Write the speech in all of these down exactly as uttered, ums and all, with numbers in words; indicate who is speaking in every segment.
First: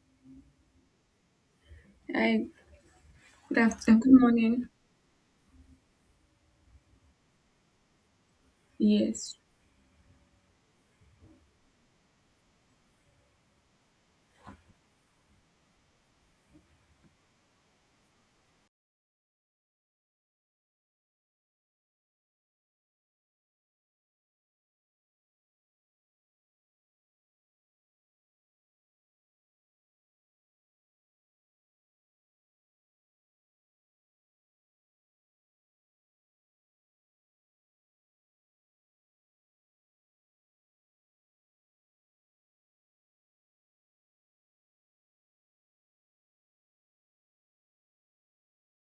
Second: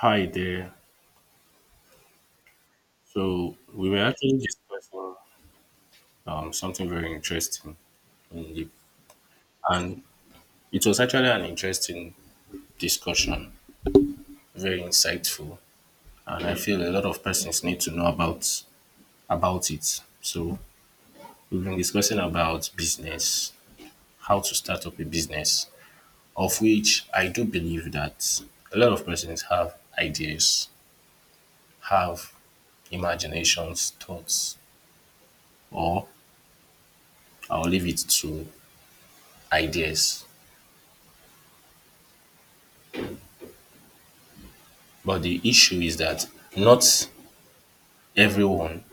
Speaker 1: Hi there.
Speaker 2: Hi,
Speaker 1: So
Speaker 2: good
Speaker 1: we were
Speaker 2: afternoon, good
Speaker 1: actually
Speaker 2: morning.
Speaker 1: discussing um, something very interesting, in the,
Speaker 2: Yes.
Speaker 1: and it was actually an interesting discussion, very insightful, and I feel a lot of persons need to know about about it. So we've been discussing about business, how to start up a business, of which I do believe that a lot of persons have ideas, have imaginations, thoughts, or I'll leave it to ideas. But the issue is that not everyone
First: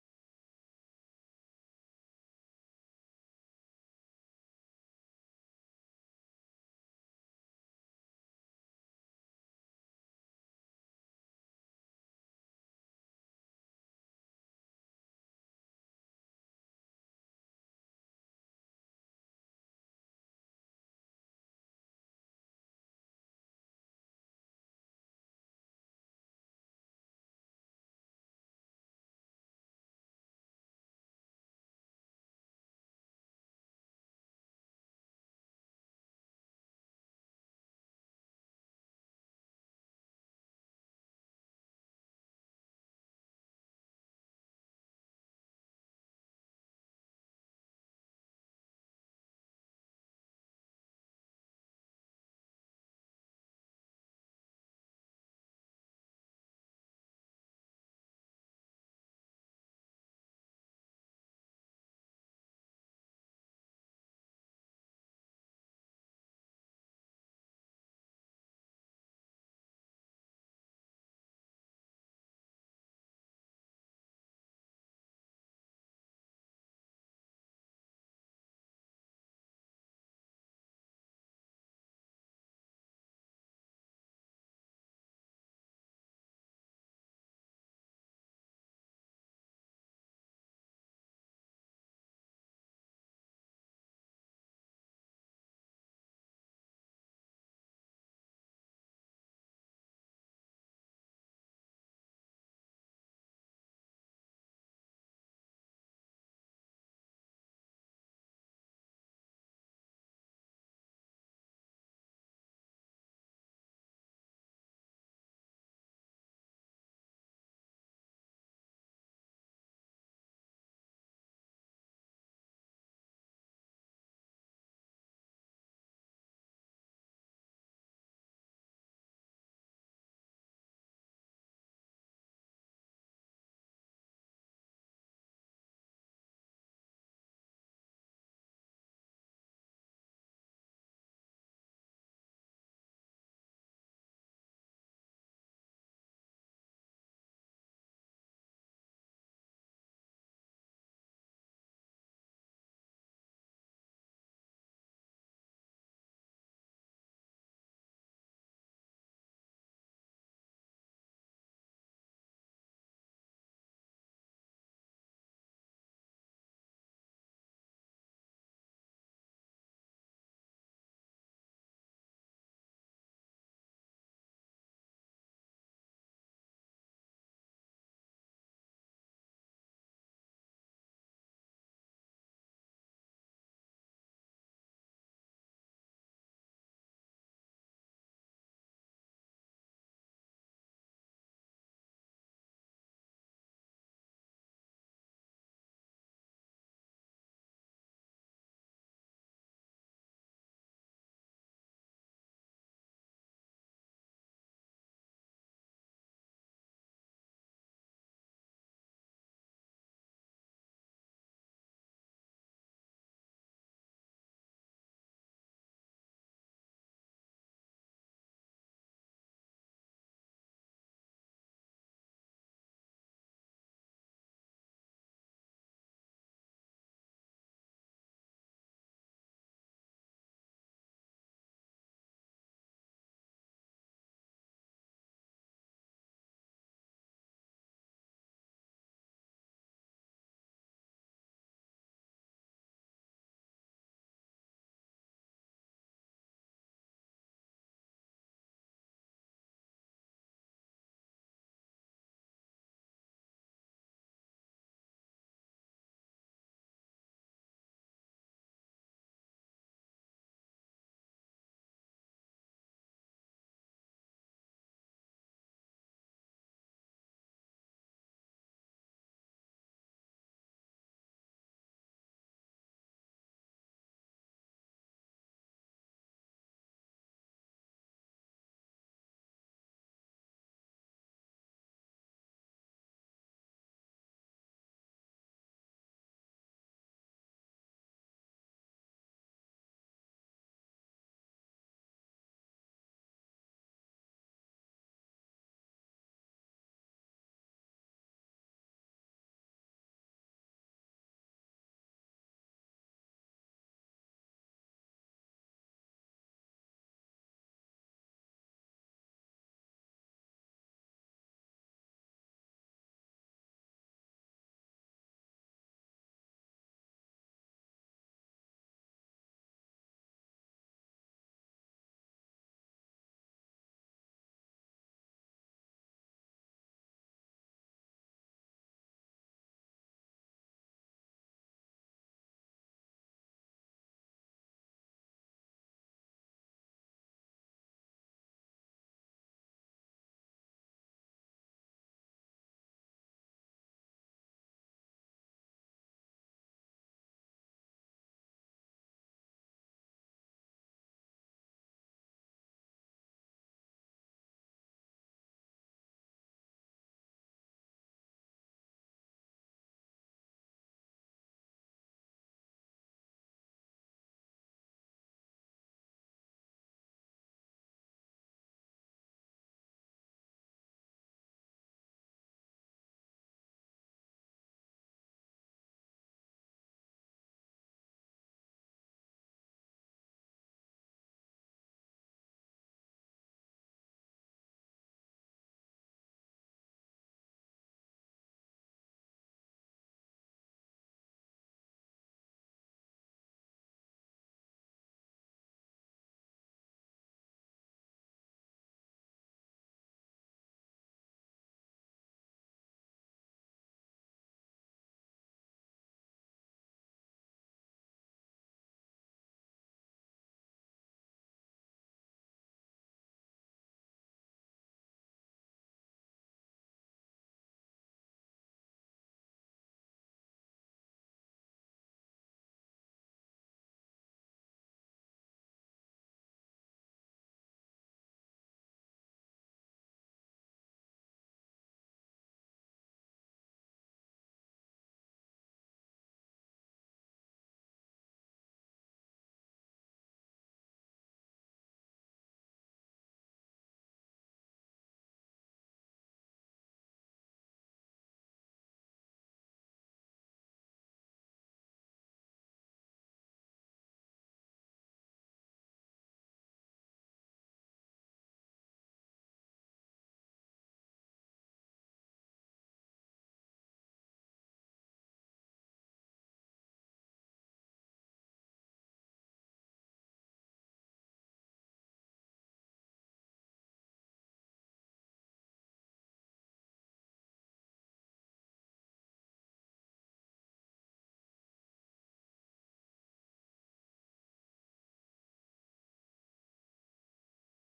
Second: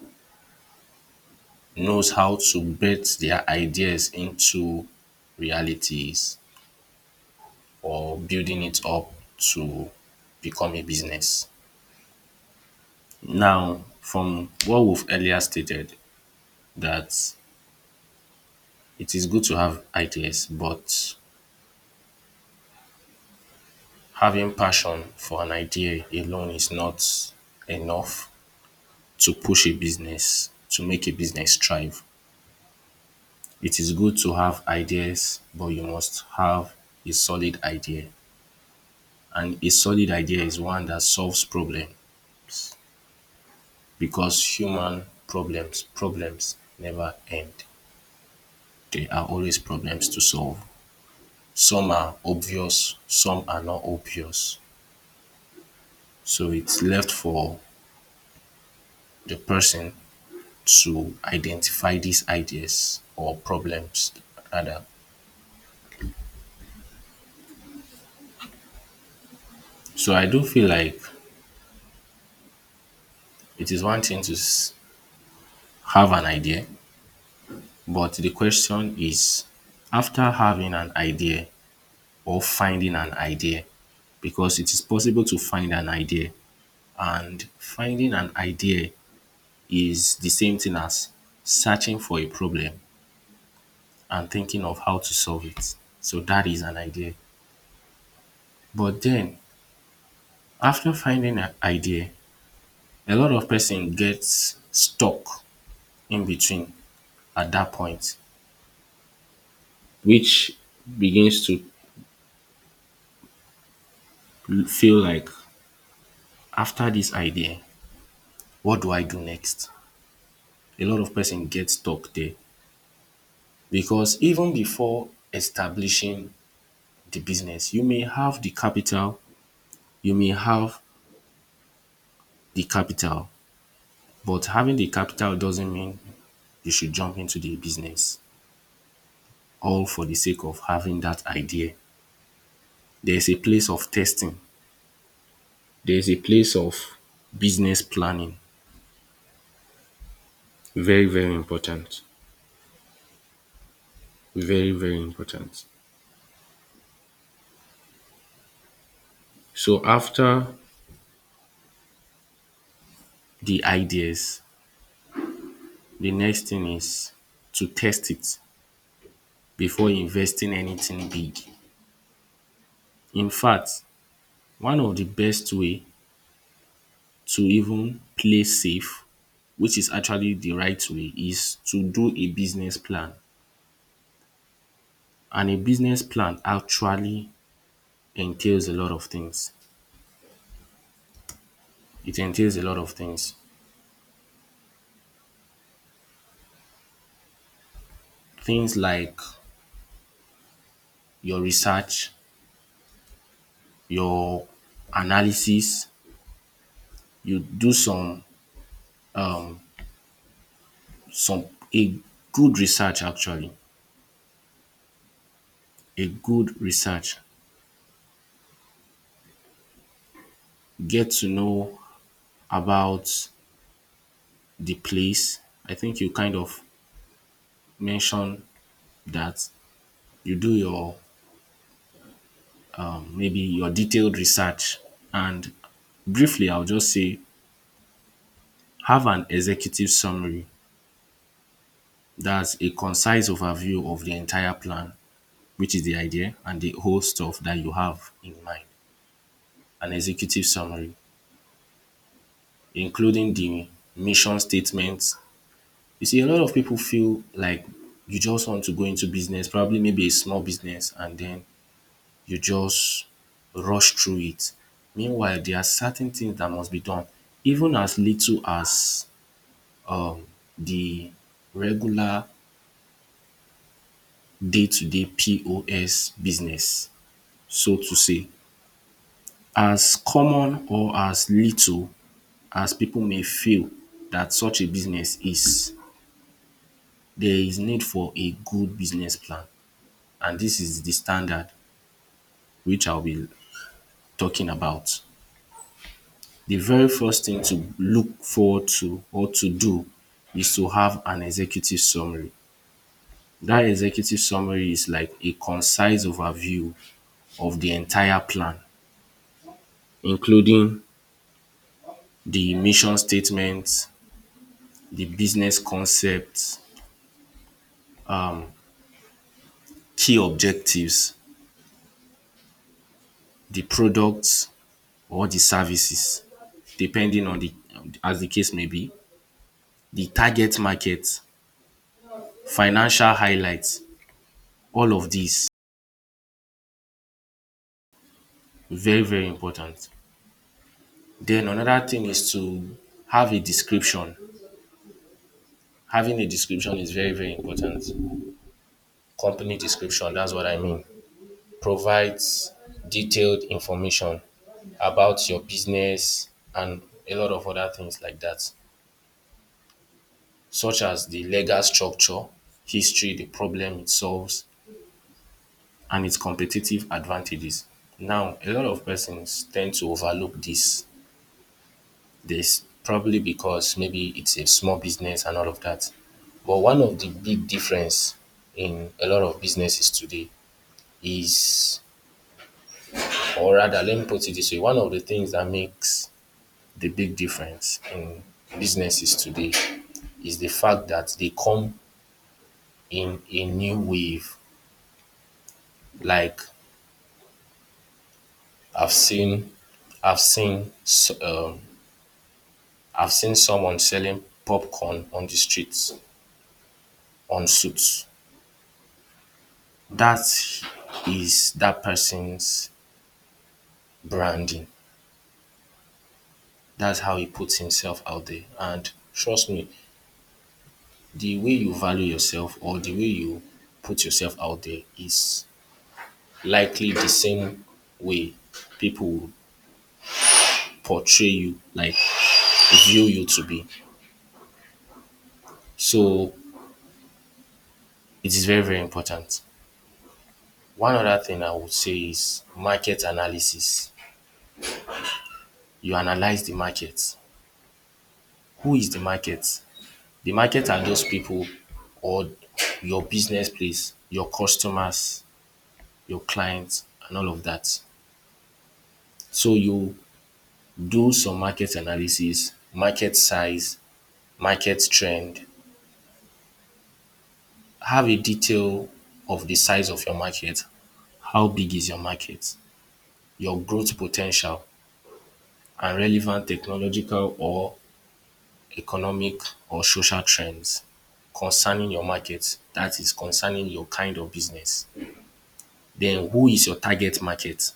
Speaker 1: knows how to bet their ideas into realities or building it up to become a business. Now, from what we've earlier stated, that it is good to have ideas, but having passion for an idea alone is not enough to push a business, to make a business thrive. It is good to have ideas, but you must have a solid idea. And a solid idea is one that solves problem because human problems problems never end. There are always problems to solve. Some are obvious, some are not obvious. So it's left for the person to identify these ideas or problems rather. So I do feel like it is one thing to s- have an idea. But the question is after having an idea or finding an idea, because it is possible to find an idea, and finding an idea is the same thing as searching for a problem and thinking of how to solve it. So that is an idea. But then after finding an idea, a lot of person gets stuck in between at that point, which begins to feel like after this idea, what do I do next? A lot of person get stuck there because even before establishing the business, you may have the capital, you may have the capital, but having the capital doesn't mean you should jump into the business all for the sake of having that idea. There's a place of testing, there's a place of business planning. Very, very important. Very, very important. So after the ideas, the next thing is to test it, before investing anything big. In fact, one of the best way to even play safe, which is actually the right way, is to do a business plan, and a business plan actually entails a lot of things. It entails a lot of things. Things like your research, your analysis, you do some some a good research actually, a good research. Get to know about the place. I think you kind of mentioned that you do your maybe your detailed research, and briefly I'll just say have an executive summary. That's a concise overview of the entire plan, which is the idea and the whole stuff that you have in mind. An executive summary, including the mission statements. You see, a lot of people feel like you just want to go into business, probably maybe a small business, and then you just rush through it. Meanwhile, there are certain things that must be done even as little as um the regular day to day P O S business so to say. As common or as little as people may feel that such a business is, there is need for a good business plan, and this is the standard which I'll be talking about. The very first thing to look forward to or to do is to have an executive summary. That executive summary is like a concise overview of the entire plan, including the mission statement, the business concept, key objectives, the products or the services depending on the as the case may be, the target market, financial highlights, all of these very very important. Then another thing is to have a description. Having a description is very, very important. Company description, that's what I mean. Provides detailed information about your business and a lot of other things like that, such as the legal structure, history, the problem it solves, and its competitive advantages. Now, a lot of persons tend to overlook this this probably because maybe it's a small business and all of that. But one of the big difference in a lot of businesses today is, or rather, let me put it this way, one of the things that makes the big difference in businesses today is the fact that they come in a new wave. Like I've seen, I've seen, s- um, I've seen someone selling popcorn on the streets on suits. That is that person's branding. That's how he puts himself out there. And trust me, the way you value yourself or the way you put yourself out there is likely the same way people would portray you, like view you to be. So it is very, very important. One other thing I would say is market analysis. You analyze the market. Who is the market? The market are just people or your business place, your customers, your clients and all of that. So you do some market analysis, market size, market trend. Have a detail of the size of your market. How big is your market? Your growth potential and relevant technological or economic or social trends concerning your market. That is concerning your kind of business. Then who is your target market?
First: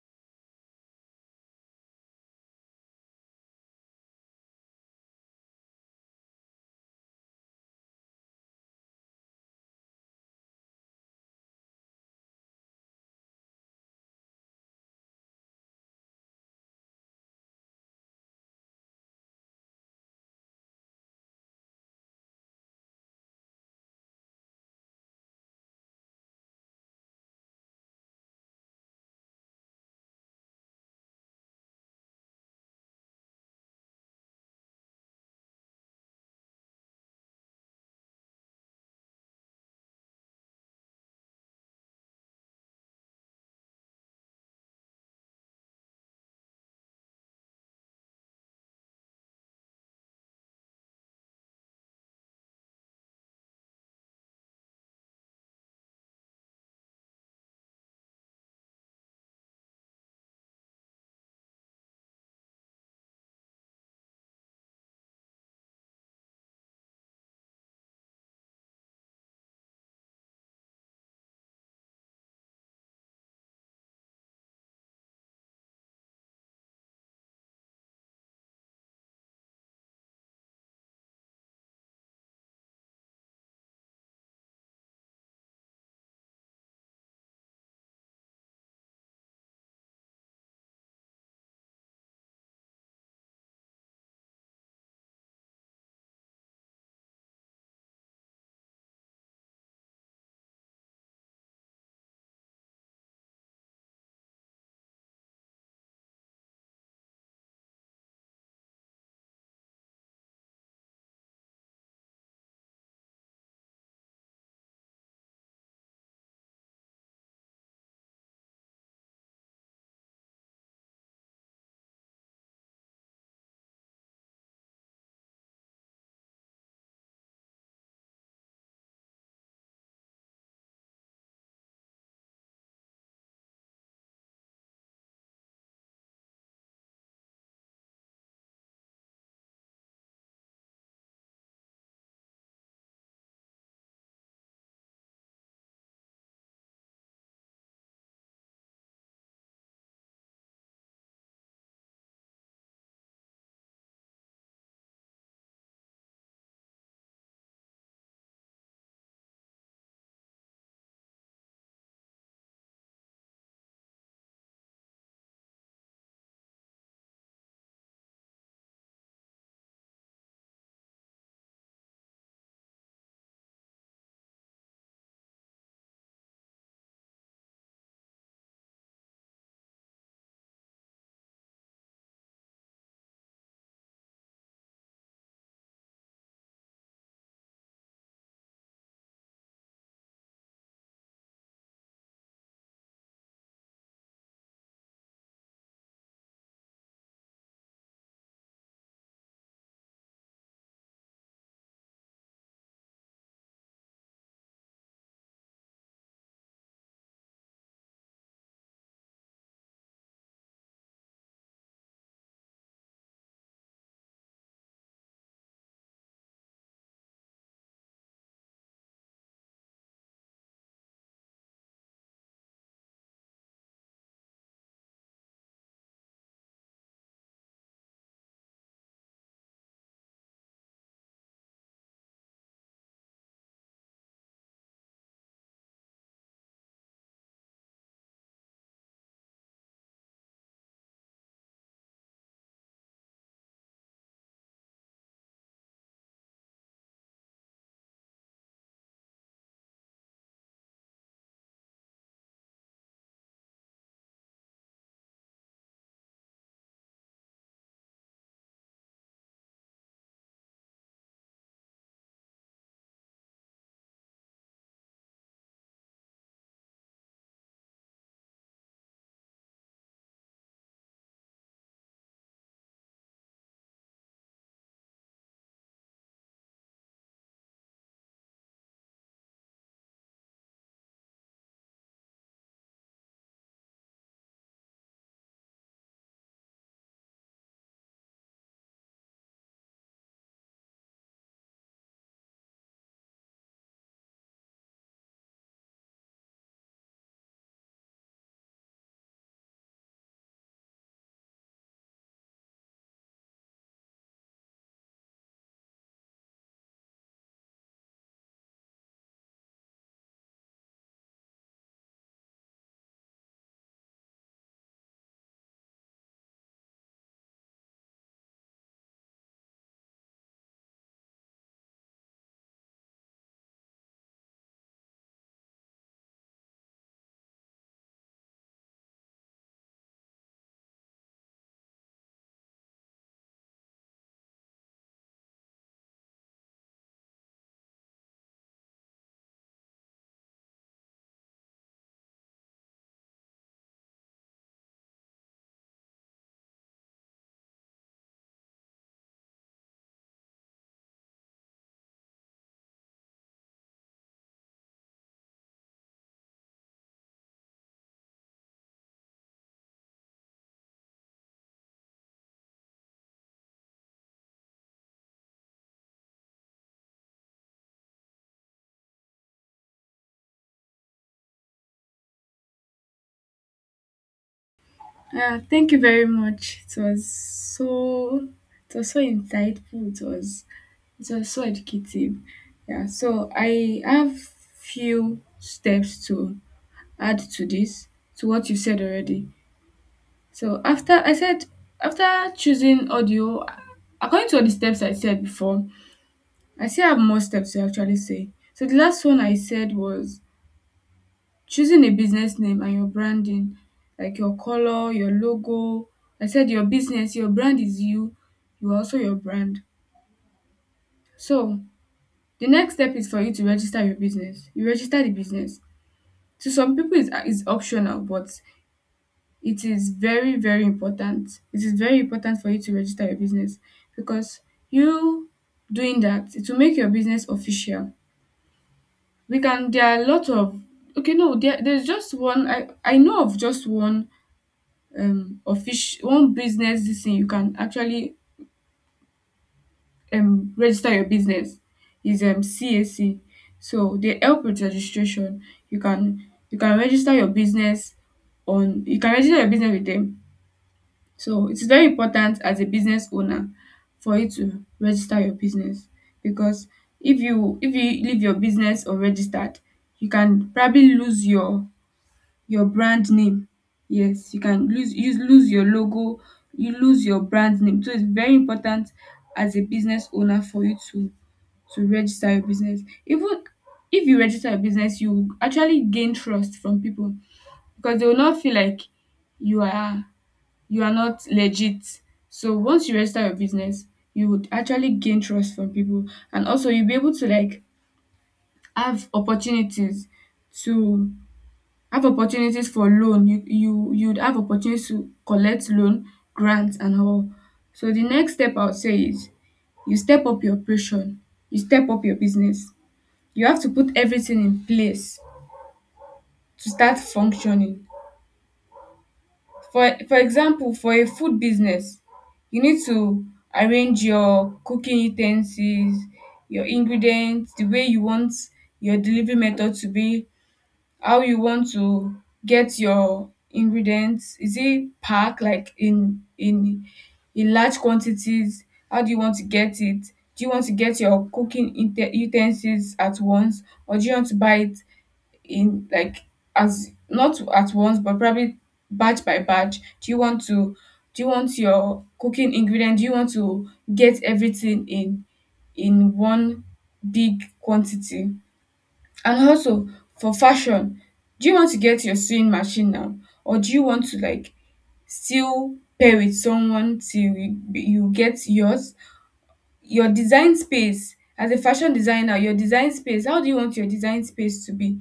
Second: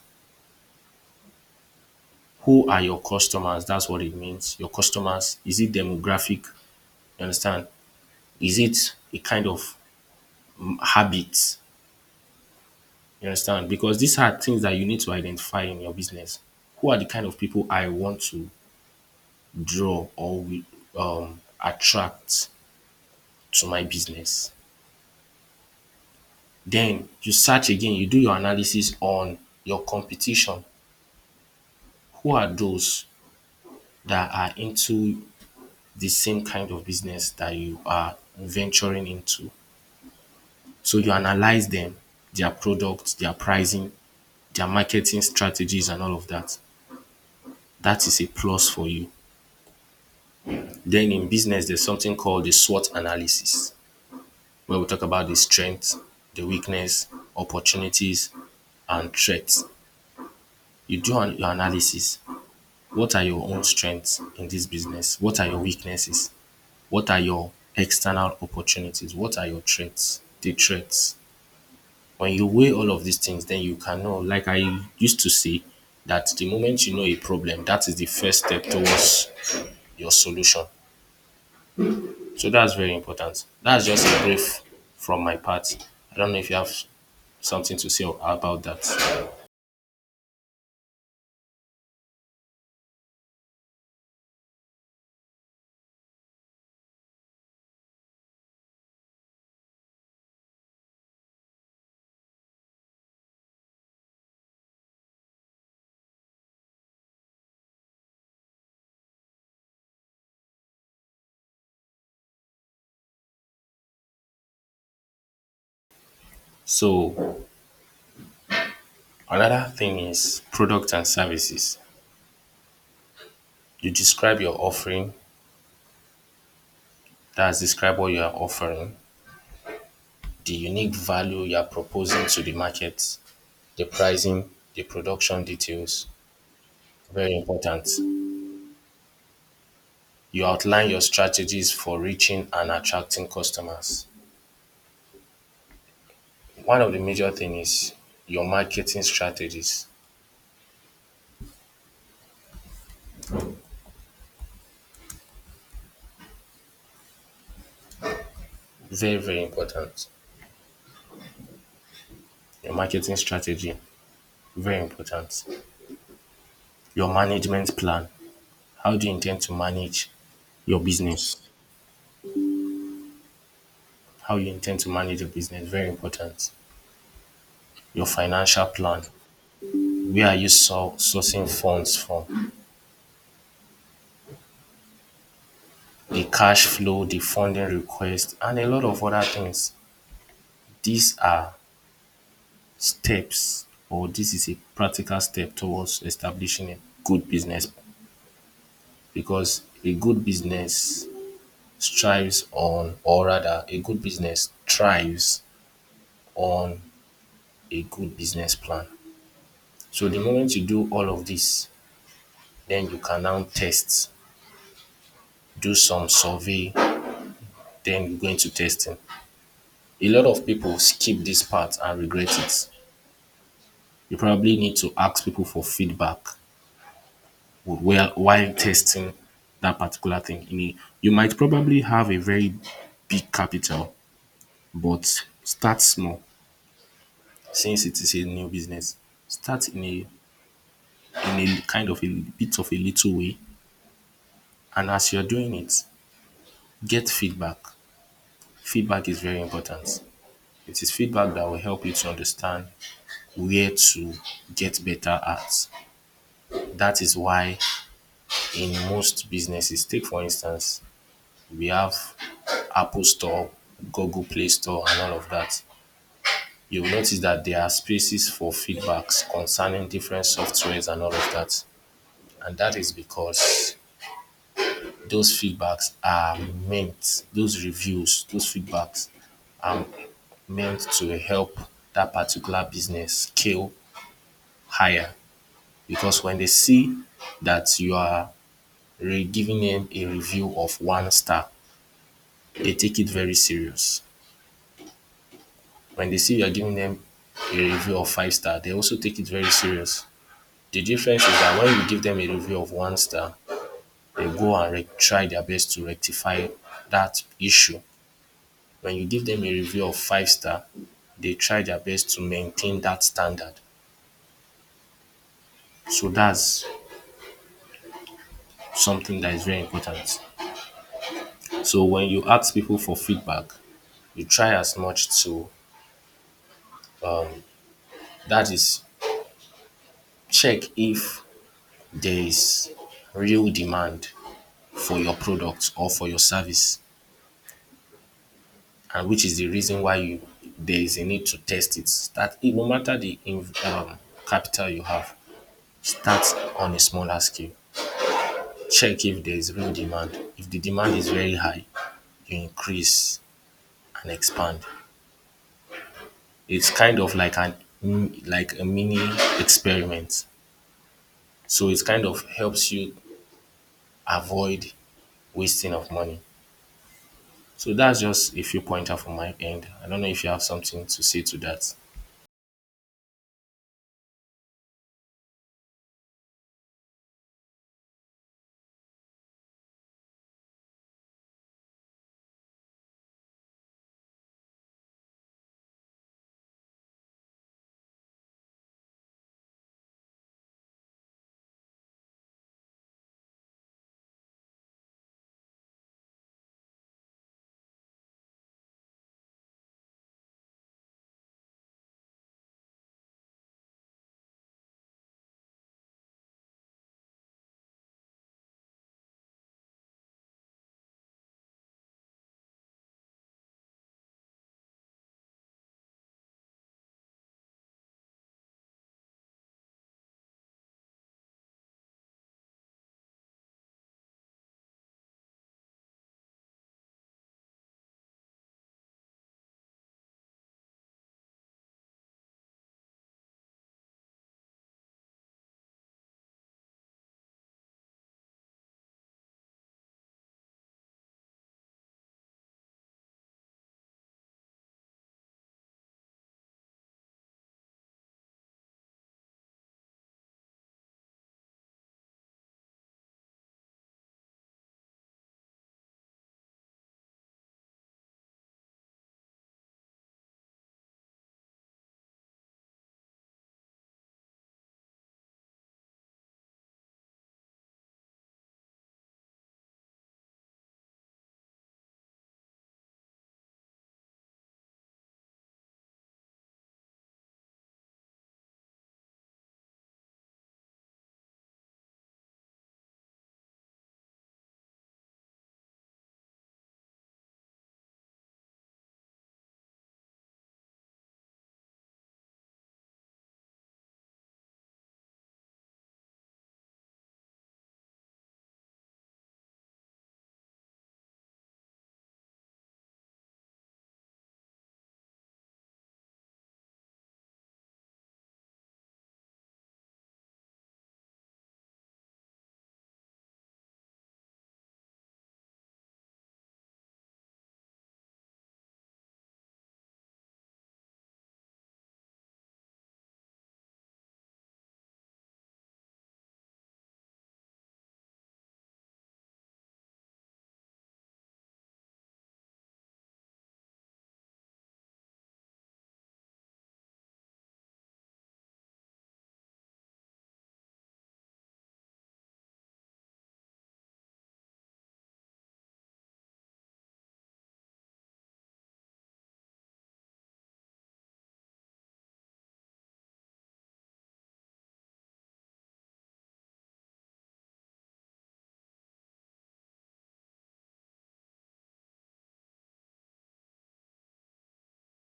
Speaker 1: Who are your customers? That's what it means. Your customers, is it demographic? You understand? Is it a kind of habit? You understand? Because these are things that you need to identify in your business. Who are the kind of people I want to draw or um, attract to my business? Then you search again, you do your analysis on your competition. Who are those that are into the same kind of business that you are venturing into? So you analyze them, their products, their pricing, their marketing strategies, and all of that. That is a plus for you. Then in business, there's something called the SWOT analysis, where we talk about the strengths, the weakness, opportunities, and threats. You do an- your analysis. What are your own strengths in this business? What are your weaknesses? What are your external opportunities? What are your threats? The threats. When you weigh all of these things, then you can know, like I used to say, that the moment you know a problem, that is the first step towards your solution. So that's very important. That's just a brief from my part. I don't know if you have something to say about that. So another thing is product and services. You describe your offering, that's describe what you are offering, the unique value you are proposing to the market, the pricing, the production details. Very important. You outline your strategies for reaching and attracting customers. One of the major things is your marketing strategies. Very, very important. Your marketing strategy, very important. Your management plan. How do you intend to manage your business? How you intend to manage your business, very important. Your financial plan. Where are you sou- sourcing funds from? The cash flow, the funding request, and a lot of other things. These are steps or this is a practical step towards establishing a good business because a good business strives on, or rather, a good business thrives on a good business plan. So the moment you do all of this, then you can now test, do some survey, then you go into testing. A lot of people skip this part and regret it. You probably need to ask people for feedback would wear while testing that particular thing. You know, you might probably have a very big capital, but start small since it is a new business. Start in a in a kind of a bit of a little way, and as you're doing it, get feedback. Feedback is very important. It is feedback that will help you to understand where to get better at. That is why in most businesses, take for instance we have Apple Store, Google Play Store, and all of that. You will notice that there are spaces for feedbacks concerning different softwares and all of that. And that is because those feedbacks are meant, those reviews, those feedbacks are meant to help that particular business scale higher. Because when they see that you are re- giving them a review of one star, they take it very serious. When they see you're giving them a review of five star, they also take it very serious. The difference is that when you give them a review of one star, they go and re- try their best to rectify that issue. When you give them a review of five star, they try their best to maintain that standard. So that's something that is very important. So when you ask people for feedback, you try as much to that is check if there is real demand for your product or for your service and which is the reason why you there is a need to test it. Start it no matter the um, capital you have, start on a smaller scale. Check if there is real demand. If the demand is very high, you increase and expand. It's kind of like an mm, like a mini experiment. So it kind of helps you avoid wasting of money. So that's just a few pointer from my end. I don't know if you have something to say to that.
Speaker 2: Uh, thank you very much. It was so it was so insightful. It was it was so educative. Yeah. So I have few steps to add to this to what you said already. So after I said after choosing audio, according to all the steps I said before, I still have more steps to actually say. So the last one I said was choosing a business name and your branding, like your color, your logo. I said your business, your brand is you. You are also your brand. So the next step is for you to register your business. You register the business. To some people is is optional, but it is very very important. It is very important for you to register your business, because you doing that, it will make your business official. We can there are a lot of Okay, no there, there's just one. I i know of just one um official one business this thing you can actually um register your business is um C A C. So they help with registration. You can you can register your business on you can register your business with them. So it's very important as a business owner for you to register your business, because if you if you leave your business unregistered, you can probably lose your your brand name. Yes, you can lose you lose your logo, you lose your brand name. So it's very important as a business owner for you to to register your business. Even if you register your business, you actually gain trust from people, because they will not feel like you are you are not legit. So once you register your business, you would actually gain trust from people, and also you'll be able to like have opportunities to have opportunities for loan you you you'd have opportunities to collect loan, grants and all. So the next step I would say is you step up your operation, you step up your business. You have to put everything in place to start functioning. For for example, for a food business, you need to arrange your cooking utensils, your ingredients, the way you want your delivery method to be, how you want to get your ingredients. Is it packed like in in in large quantities? How do you want to get it? Do you want to get your cooking inte- utensils at once, or do you want to buy it in like as not at once, but probably batch by batch? Do you want to do you want your cooking ingredient do you want to get everything in in one big quantity? And also, for fashion, do you want to get your sewing machine now, or do you want to like still pair with someone till you, you get yours? Your design space as a fashion designer, your design space. How do you want your design space to be?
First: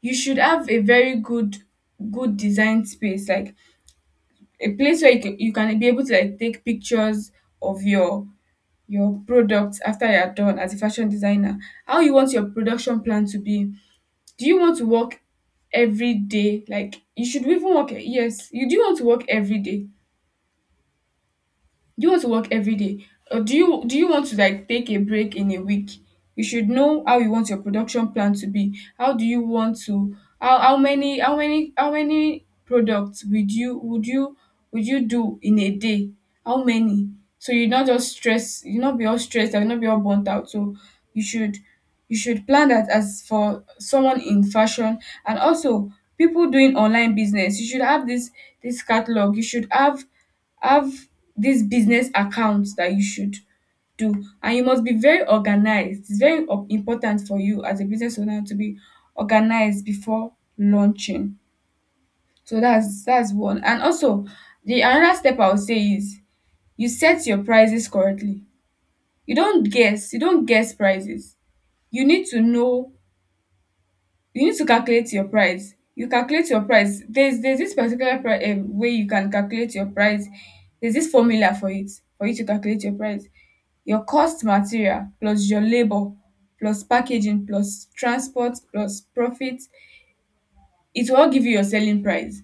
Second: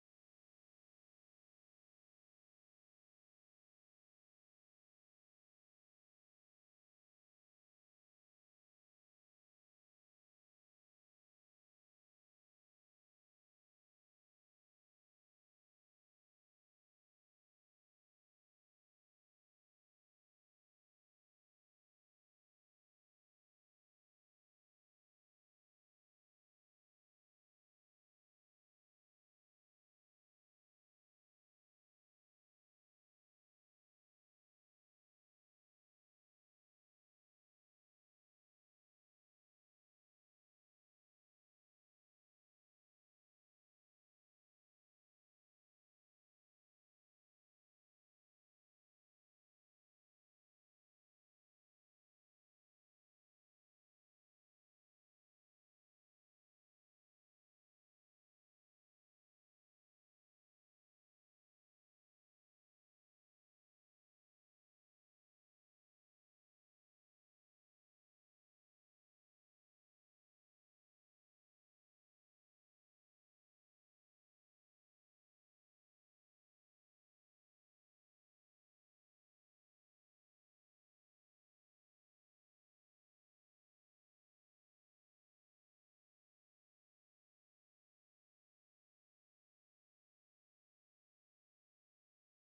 Speaker 2: You should have a very good, good design space, like a place where you can, you can be able to like take pictures of your your products after you are done as a fashion designer. How you want your production plan to be? Do you want to work every day? Like you should even work yes, You do want to work every day? Do you want to work every day? Or do you do you want to like take a break in a week? You should know how you want your production plan to be. How do you want to how, how many how many how many products would you would you would you do in a day? How many? So you not just stress, you not be all stressed and not be all burnt out. So you should you should plan that as for someone in fashion. And also, people doing online business, you should have this this catalog, you should have have this business accounts that you should do. And you must be very organized. It's very up- important for you as a business owner to be organized before launching. So that's that's one. And also, the another step I would say is you set your prices correctly. You don't guess, you don't guess prices. You need to know, you need to calculate your price. You calculate your price. There's there's this particular pri- um, way you can calculate your price. There's this formula for it, for you to calculate your price. Your cost material plus your labor plus packaging plus transport plus profit, it will all give you your selling price.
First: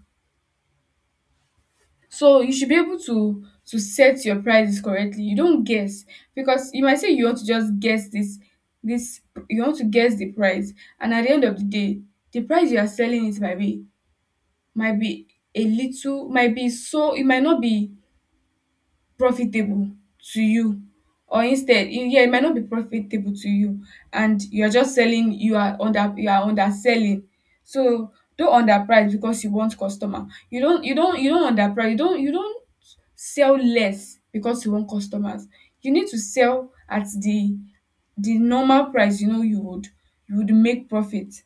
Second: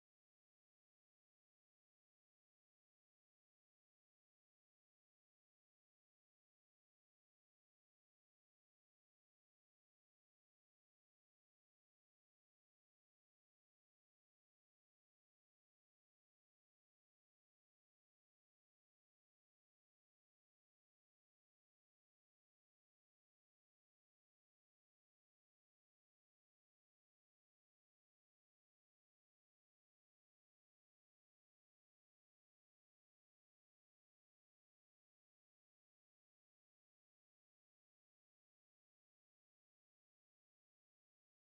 Speaker 2: So you should be able to to set your prices correctly. You don't guess, because you might say you want to just guess this this, you want to guess the price, and at the end of the day, the price you are selling, it might be might be a little might be so it might not be profitable to you. Or instead, e- yeah, it might not be profitable to you, and you're just selling, you are under you are underselling. So don't underprice because you want customer. You don't you don't you don't underprice, you don't you don't sell less because you want customers. You need to sell at the the normal price, you know, you would you would make profit.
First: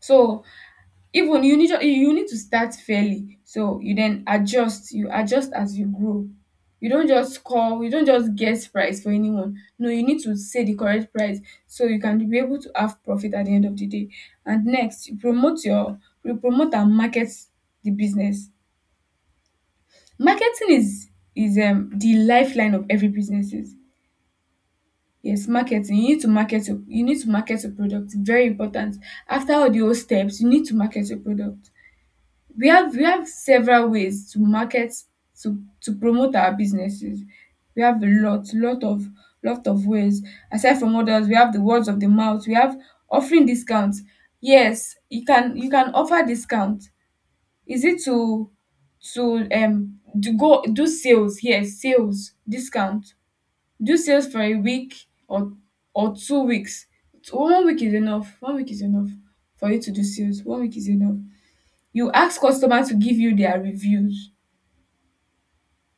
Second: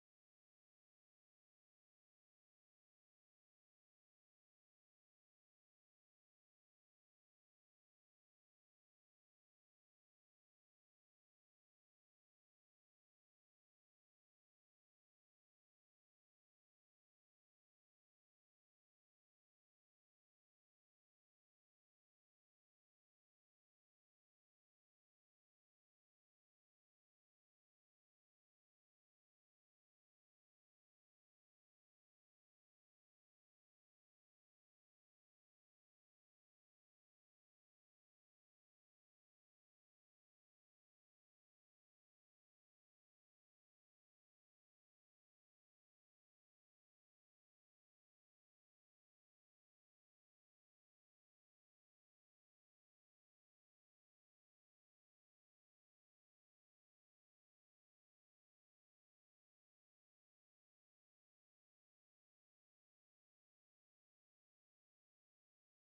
Speaker 2: So even, you need you need to start fairly, so you then adjust, you adjust as you grow. You don't just call you don't just guess price for anyone. No, you need to say the correct price so you can be able to have profit at the end of the day. And next, you promote your you promote and market the business. Marketing is is um the lifeline of every businesses. Yes, marketing, you need to market your, you need to market your product. Very important. After all the whole steps, you need to market your product. We have we have several ways to market, to to promote our businesses. We have a lot, lot of lot of ways. Aside from others, we have the words of the mouth. We have offering discounts. Yes, you can you can offer discount. Is it to to um to go do sales? Yes, sales discount. Do sales for a week or or two weeks. One week is enough. One week is enough for you to do sales. One week is enough. You ask customer to give you their reviews.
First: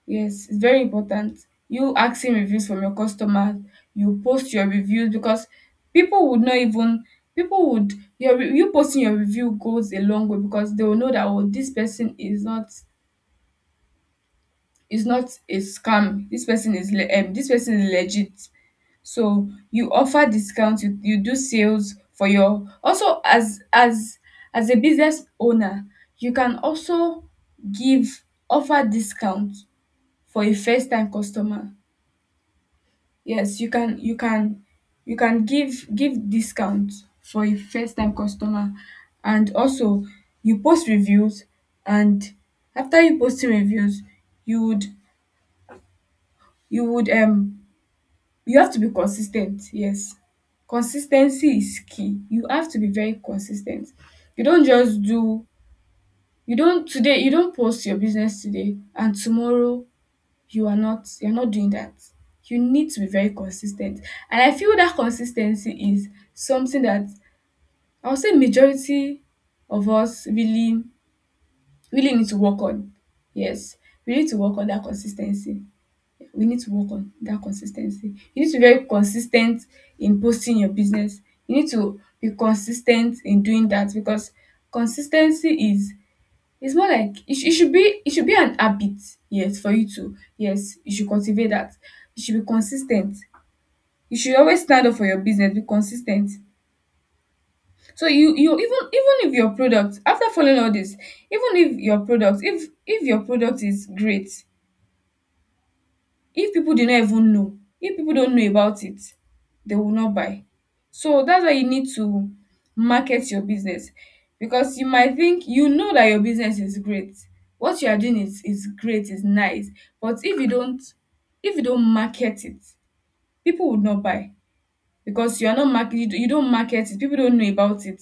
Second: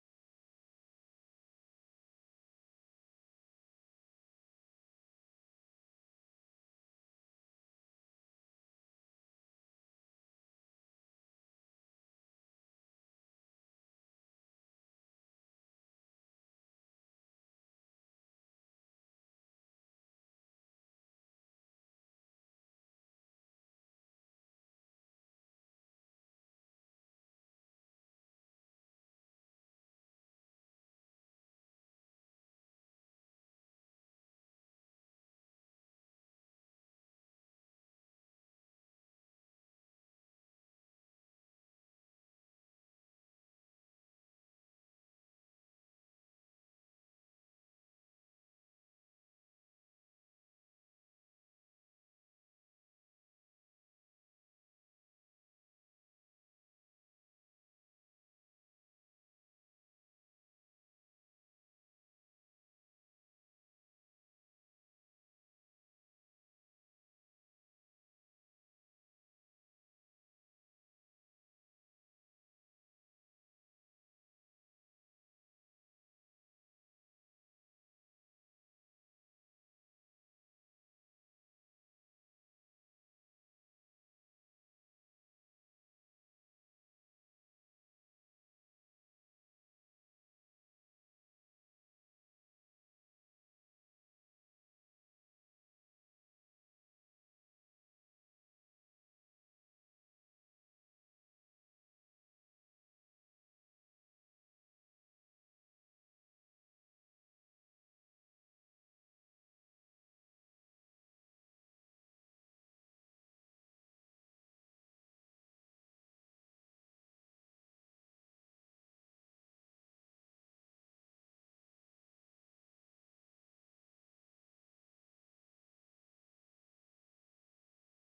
Speaker 2: Yes, it's very important. You asking reviews from your customers, you post your reviews, because people would not even people would your re- you posting your review goes a long way, because they will know that, oh, this person is not is not a scam. This person is le- um this person is legit. So you offer discounts. you, you do sales for your. Also, as as as a business owner, you can also give offer discount for a first time customer. Yes, you can you can you can give give discount for a first time customer. And also, you post reviews, and after you posting reviews, you would you would um you have to be consistent. Yes. Consistency is key. You have to be very consistent. You don't just do you don't today, you don't post your business today and tomorrow you are not you're not doing that. You need to be very consistent. And I feel that consistency is something that I would say majority of us really really need to work on. Yes, we need to work on that consistency, we need to work on that consistency. You need to be very consistent in posting your business. You need to be consistent in doing that, because consistency is, it's more like it, sh- it should be it should be an habit. Yes, for you to, yes, you should cultivate that. You should be consistent. You should always stand up for your business, be consistent. So you you, even, even if your product, after following all this, even if your product, if if your product is great, if people do not even know, if people don't know about it, they will not buy. So that's why you need to market your business. Because you might think you know that your business is great, what you are doing is is great, is nice, but if you don't, if you don't market it, people would not buy. Because you are not market, you don't market it, people don't know about it.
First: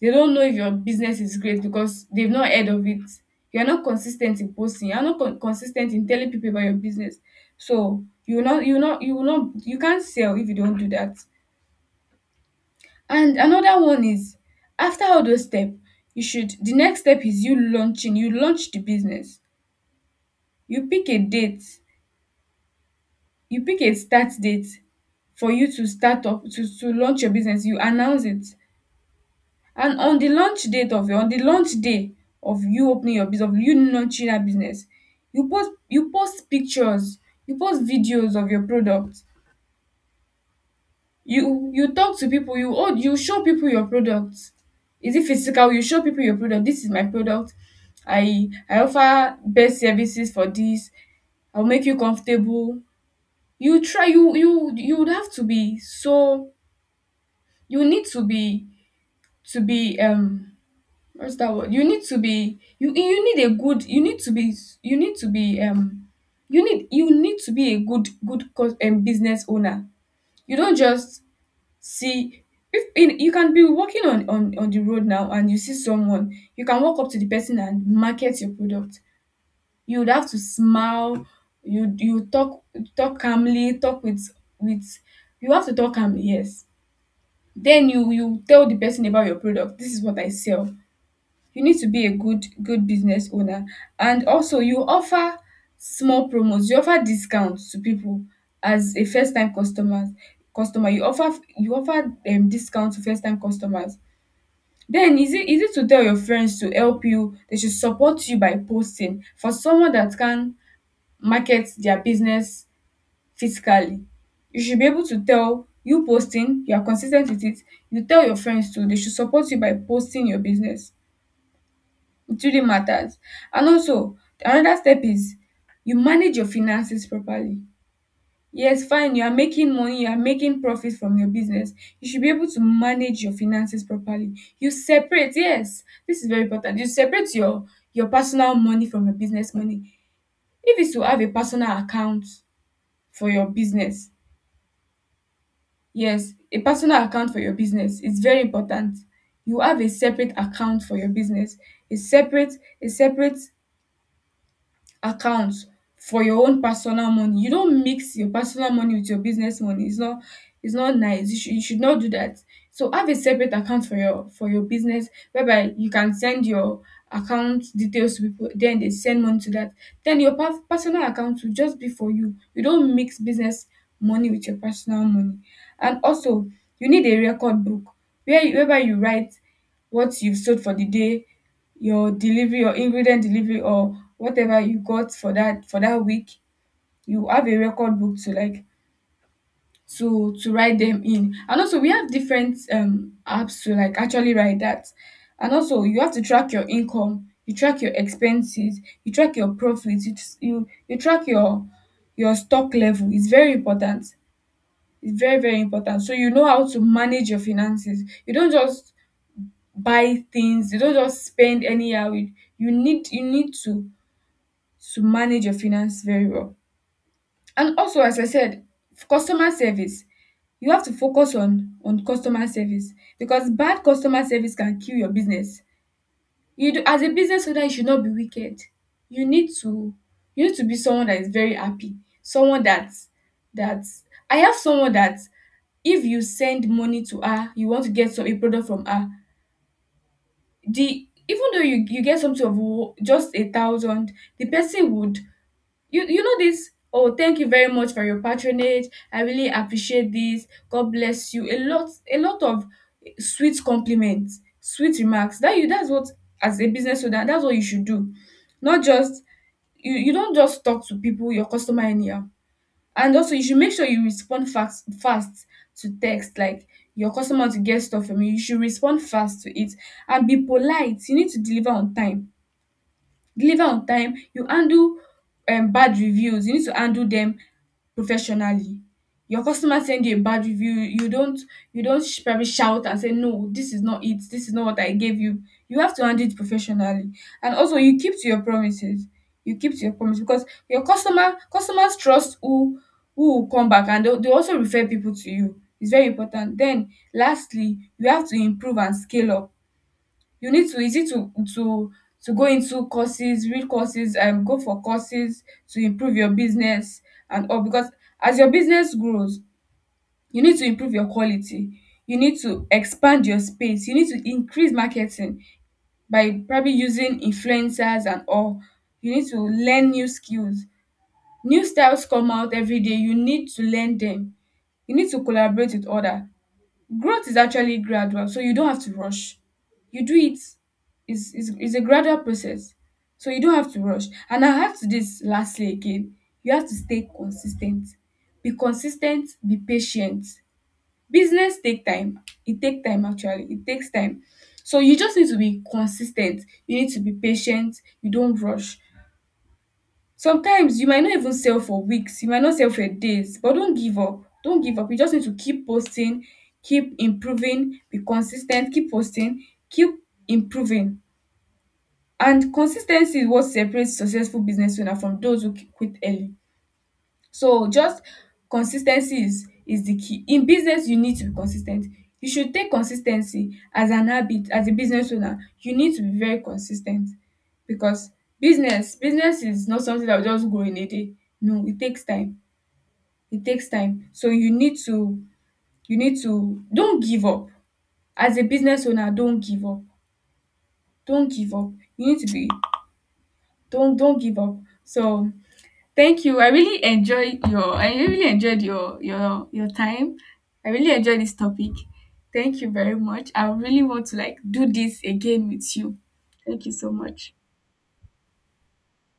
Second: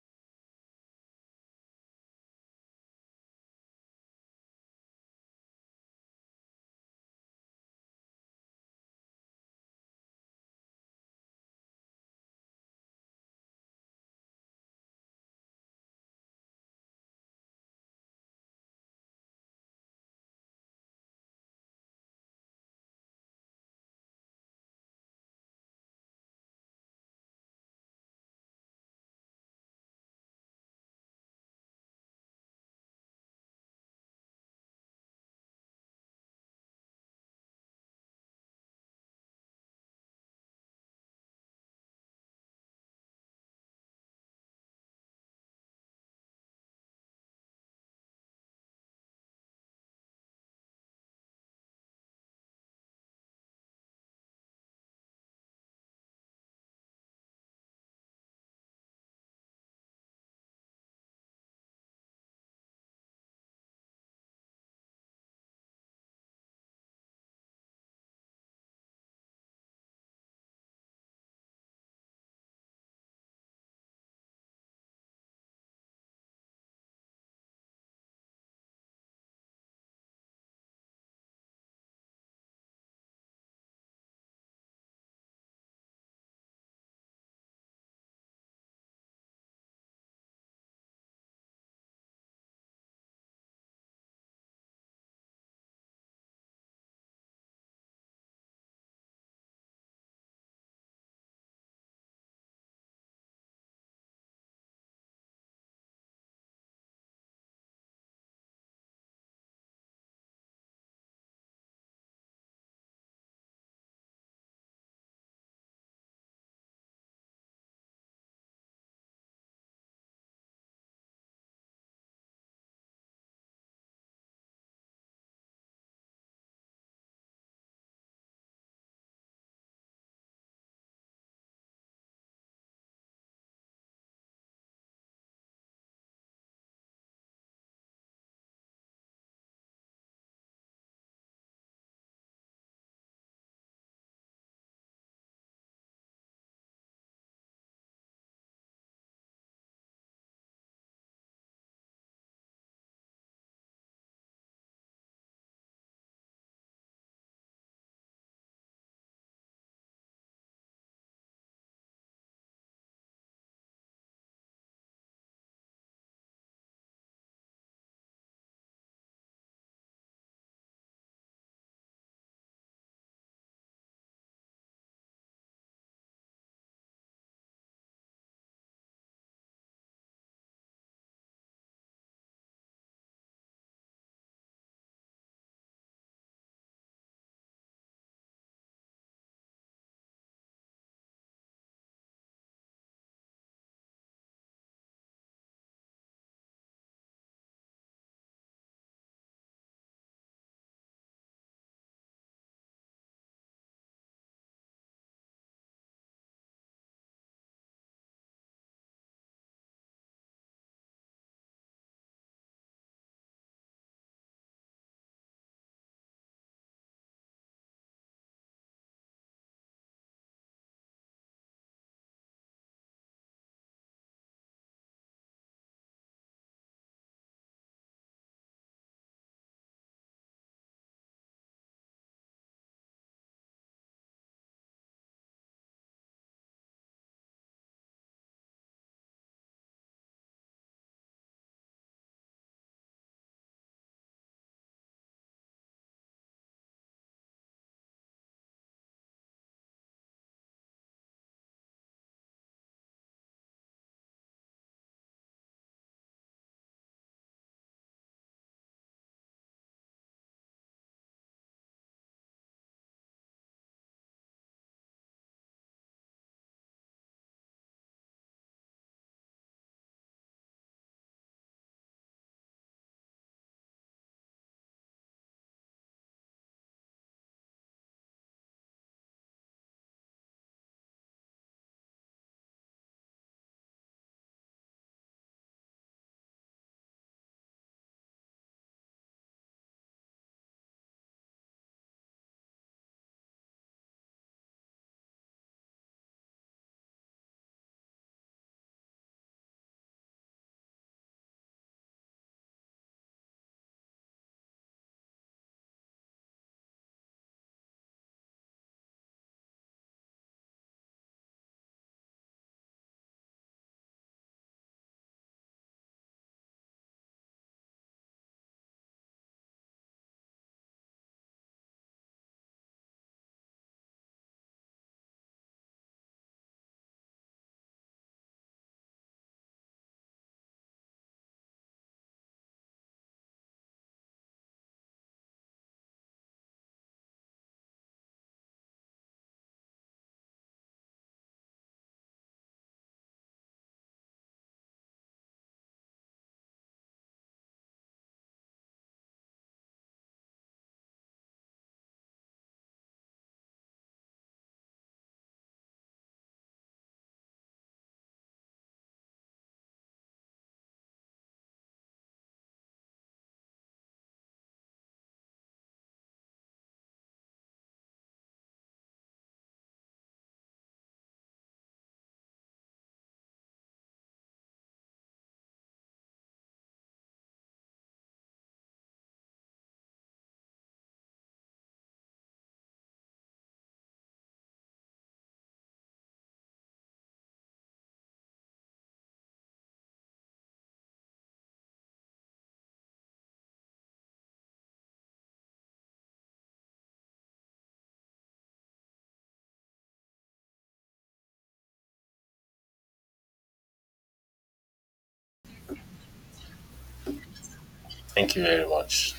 Speaker 2: They don't know if your business is great, because they've not heard of it. You're not consistent in posting. You're not con- consistent in telling people about your business. So you will not, you will not, you will not, you can't sell if you don't do that. And another one is, after all those steps, you should. The next step is you launching. You launch the business. You pick a date. You pick a start date for you to start up to to launch your business. You announce it. And on the launch date of your on the launch day of you opening your business, of you launching that business, you post you post pictures, you post videos of your product. You you talk to people, you oh, you show people your product. Is it physical? You show people your product. This is my product. I I offer best services for this. I'll make you comfortable. You try you you you would have to be. So you need to be, to be um what's that word? You need to be, you you need a good you need to be you need to be um you need you need to be a good good cos- um, business owner. You don't just see. If in, You can be walking on, on on the road now, and you see someone, you can walk up to the person and market your product. You would have to smile. You you talk talk calmly, talk with with you have to talk calmly, yes. Then you you tell the person about your product. This is what I sell. You need to be a good good business owner, and also you offer small promos, you offer discounts to people as a first time customers customer. You offer you offer um, discount to first time customers. Then is it easy to tell your friends to help you? They should support you by posting, for someone that can market their business physically. You should be able to tell, you posting, you are consistent with it. You tell your friends too, they should support you by posting your business. It really matters. And also, another step is you manage your finances properly. Yes, fine, you are making money, you are making profit from your business. You should be able to manage your finances properly. You separate, yes, this is very important. You separate your your personal money from your business money. If it's to have a personal account for your business, yes, a personal account for your business is very important. You have a separate account for your business. A separate, a separate accounts for your own personal money. You don't mix your personal money with your business money. It's not it's not nice. You should you should not do that. So have a separate account for your, for your business, whereby you can send your account details to people, then they send money to that. Then your per- personal account will just be for you. You don't mix business money with your personal money. And also you need a record book where you- whereby you write what you've sold for the day, your delivery your ingredient delivery, or whatever you got for that, for that week. You have a record book to, like, to to write them in. And also we have different um apps to, like, actually write that. And also you have to track your income, you track your expenses, you track your profits. You you, you track your your stock level. It's very important, it's very, very important. So you know how to manage your finances, you don't just buy things, you don't just spend anyhow, you, you need you need to to manage your finance very well. And also, as I said, f- customer service. You have to focus on, on customer service, because bad customer service can kill your business. You do, as a business owner, you should not be wicked. You need to you need to be someone that is very happy. Someone that that I have someone that, if you send money to her, you want to get some a product from her. The Even though you you get something of wo- just a thousand, the person would, you you know this, oh, thank you very much for your patronage. I really appreciate this, god bless you. A lot, a lot of sweet compliments, sweet remarks that you that's what, as a business owner, that's what you should do, not just. You you don't just talk to people, your customer, anyhow. And also you should make sure you respond fast, fast to text, like, your customer to get stuff from you, you should respond fast to it. And be polite, you need to deliver on time, deliver on time. You handle um bad reviews, you need to handle them professionally. Your customer send you a bad review, you don't you don't sh- probably shout and say, no, this is not it, this is not what I gave you. You have to handle it professionally. And also you keep to your promises, you keep to your promise, because your customer customers trust, who who will come back, and they they also refer people to you. It's very important. Then lastly you have to improve and scale up. You need to is it to to to go into courses, real courses, and go for courses to improve your business and all. Because as your business grows, you need to improve your quality, you need to expand your space, you need to increase marketing by probably using influencers and all. You need to learn new skills, new styles come out every day, you need to learn them. You need to collaborate with other. Growth is actually gradual, so you don't have to rush. You do it is is is a gradual process, so you don't have to rush. And I have to this lastly again, you have to stay consistent, be consistent, be patient. Business take time, it take time, actually it takes time. So you just need to be consistent, you need to be patient, you don't rush. Sometimes you might not even sell for weeks, you might not sell for days, but don't give up. Don't give up. You just need to keep posting, keep improving, be consistent, keep posting, keep improving. And consistency is what separates successful business owner from those who quit early. So just consistency is is the key. In business you need to be consistent. You should take consistency as an habit as a business owner. You need to be very consistent, because business business is not something that will just grow in a day. No, it takes time. It takes time. So you need to you need to, don't give up. As a business owner, don't give up. Don't give up. You need to be don't don't give up. So thank you. I really enjoy your I really enjoyed your your your time. I really enjoyed this topic. Thank you very much. I really want to, like, do this again with you. Thank you so much.
Speaker 1: Thank you very much.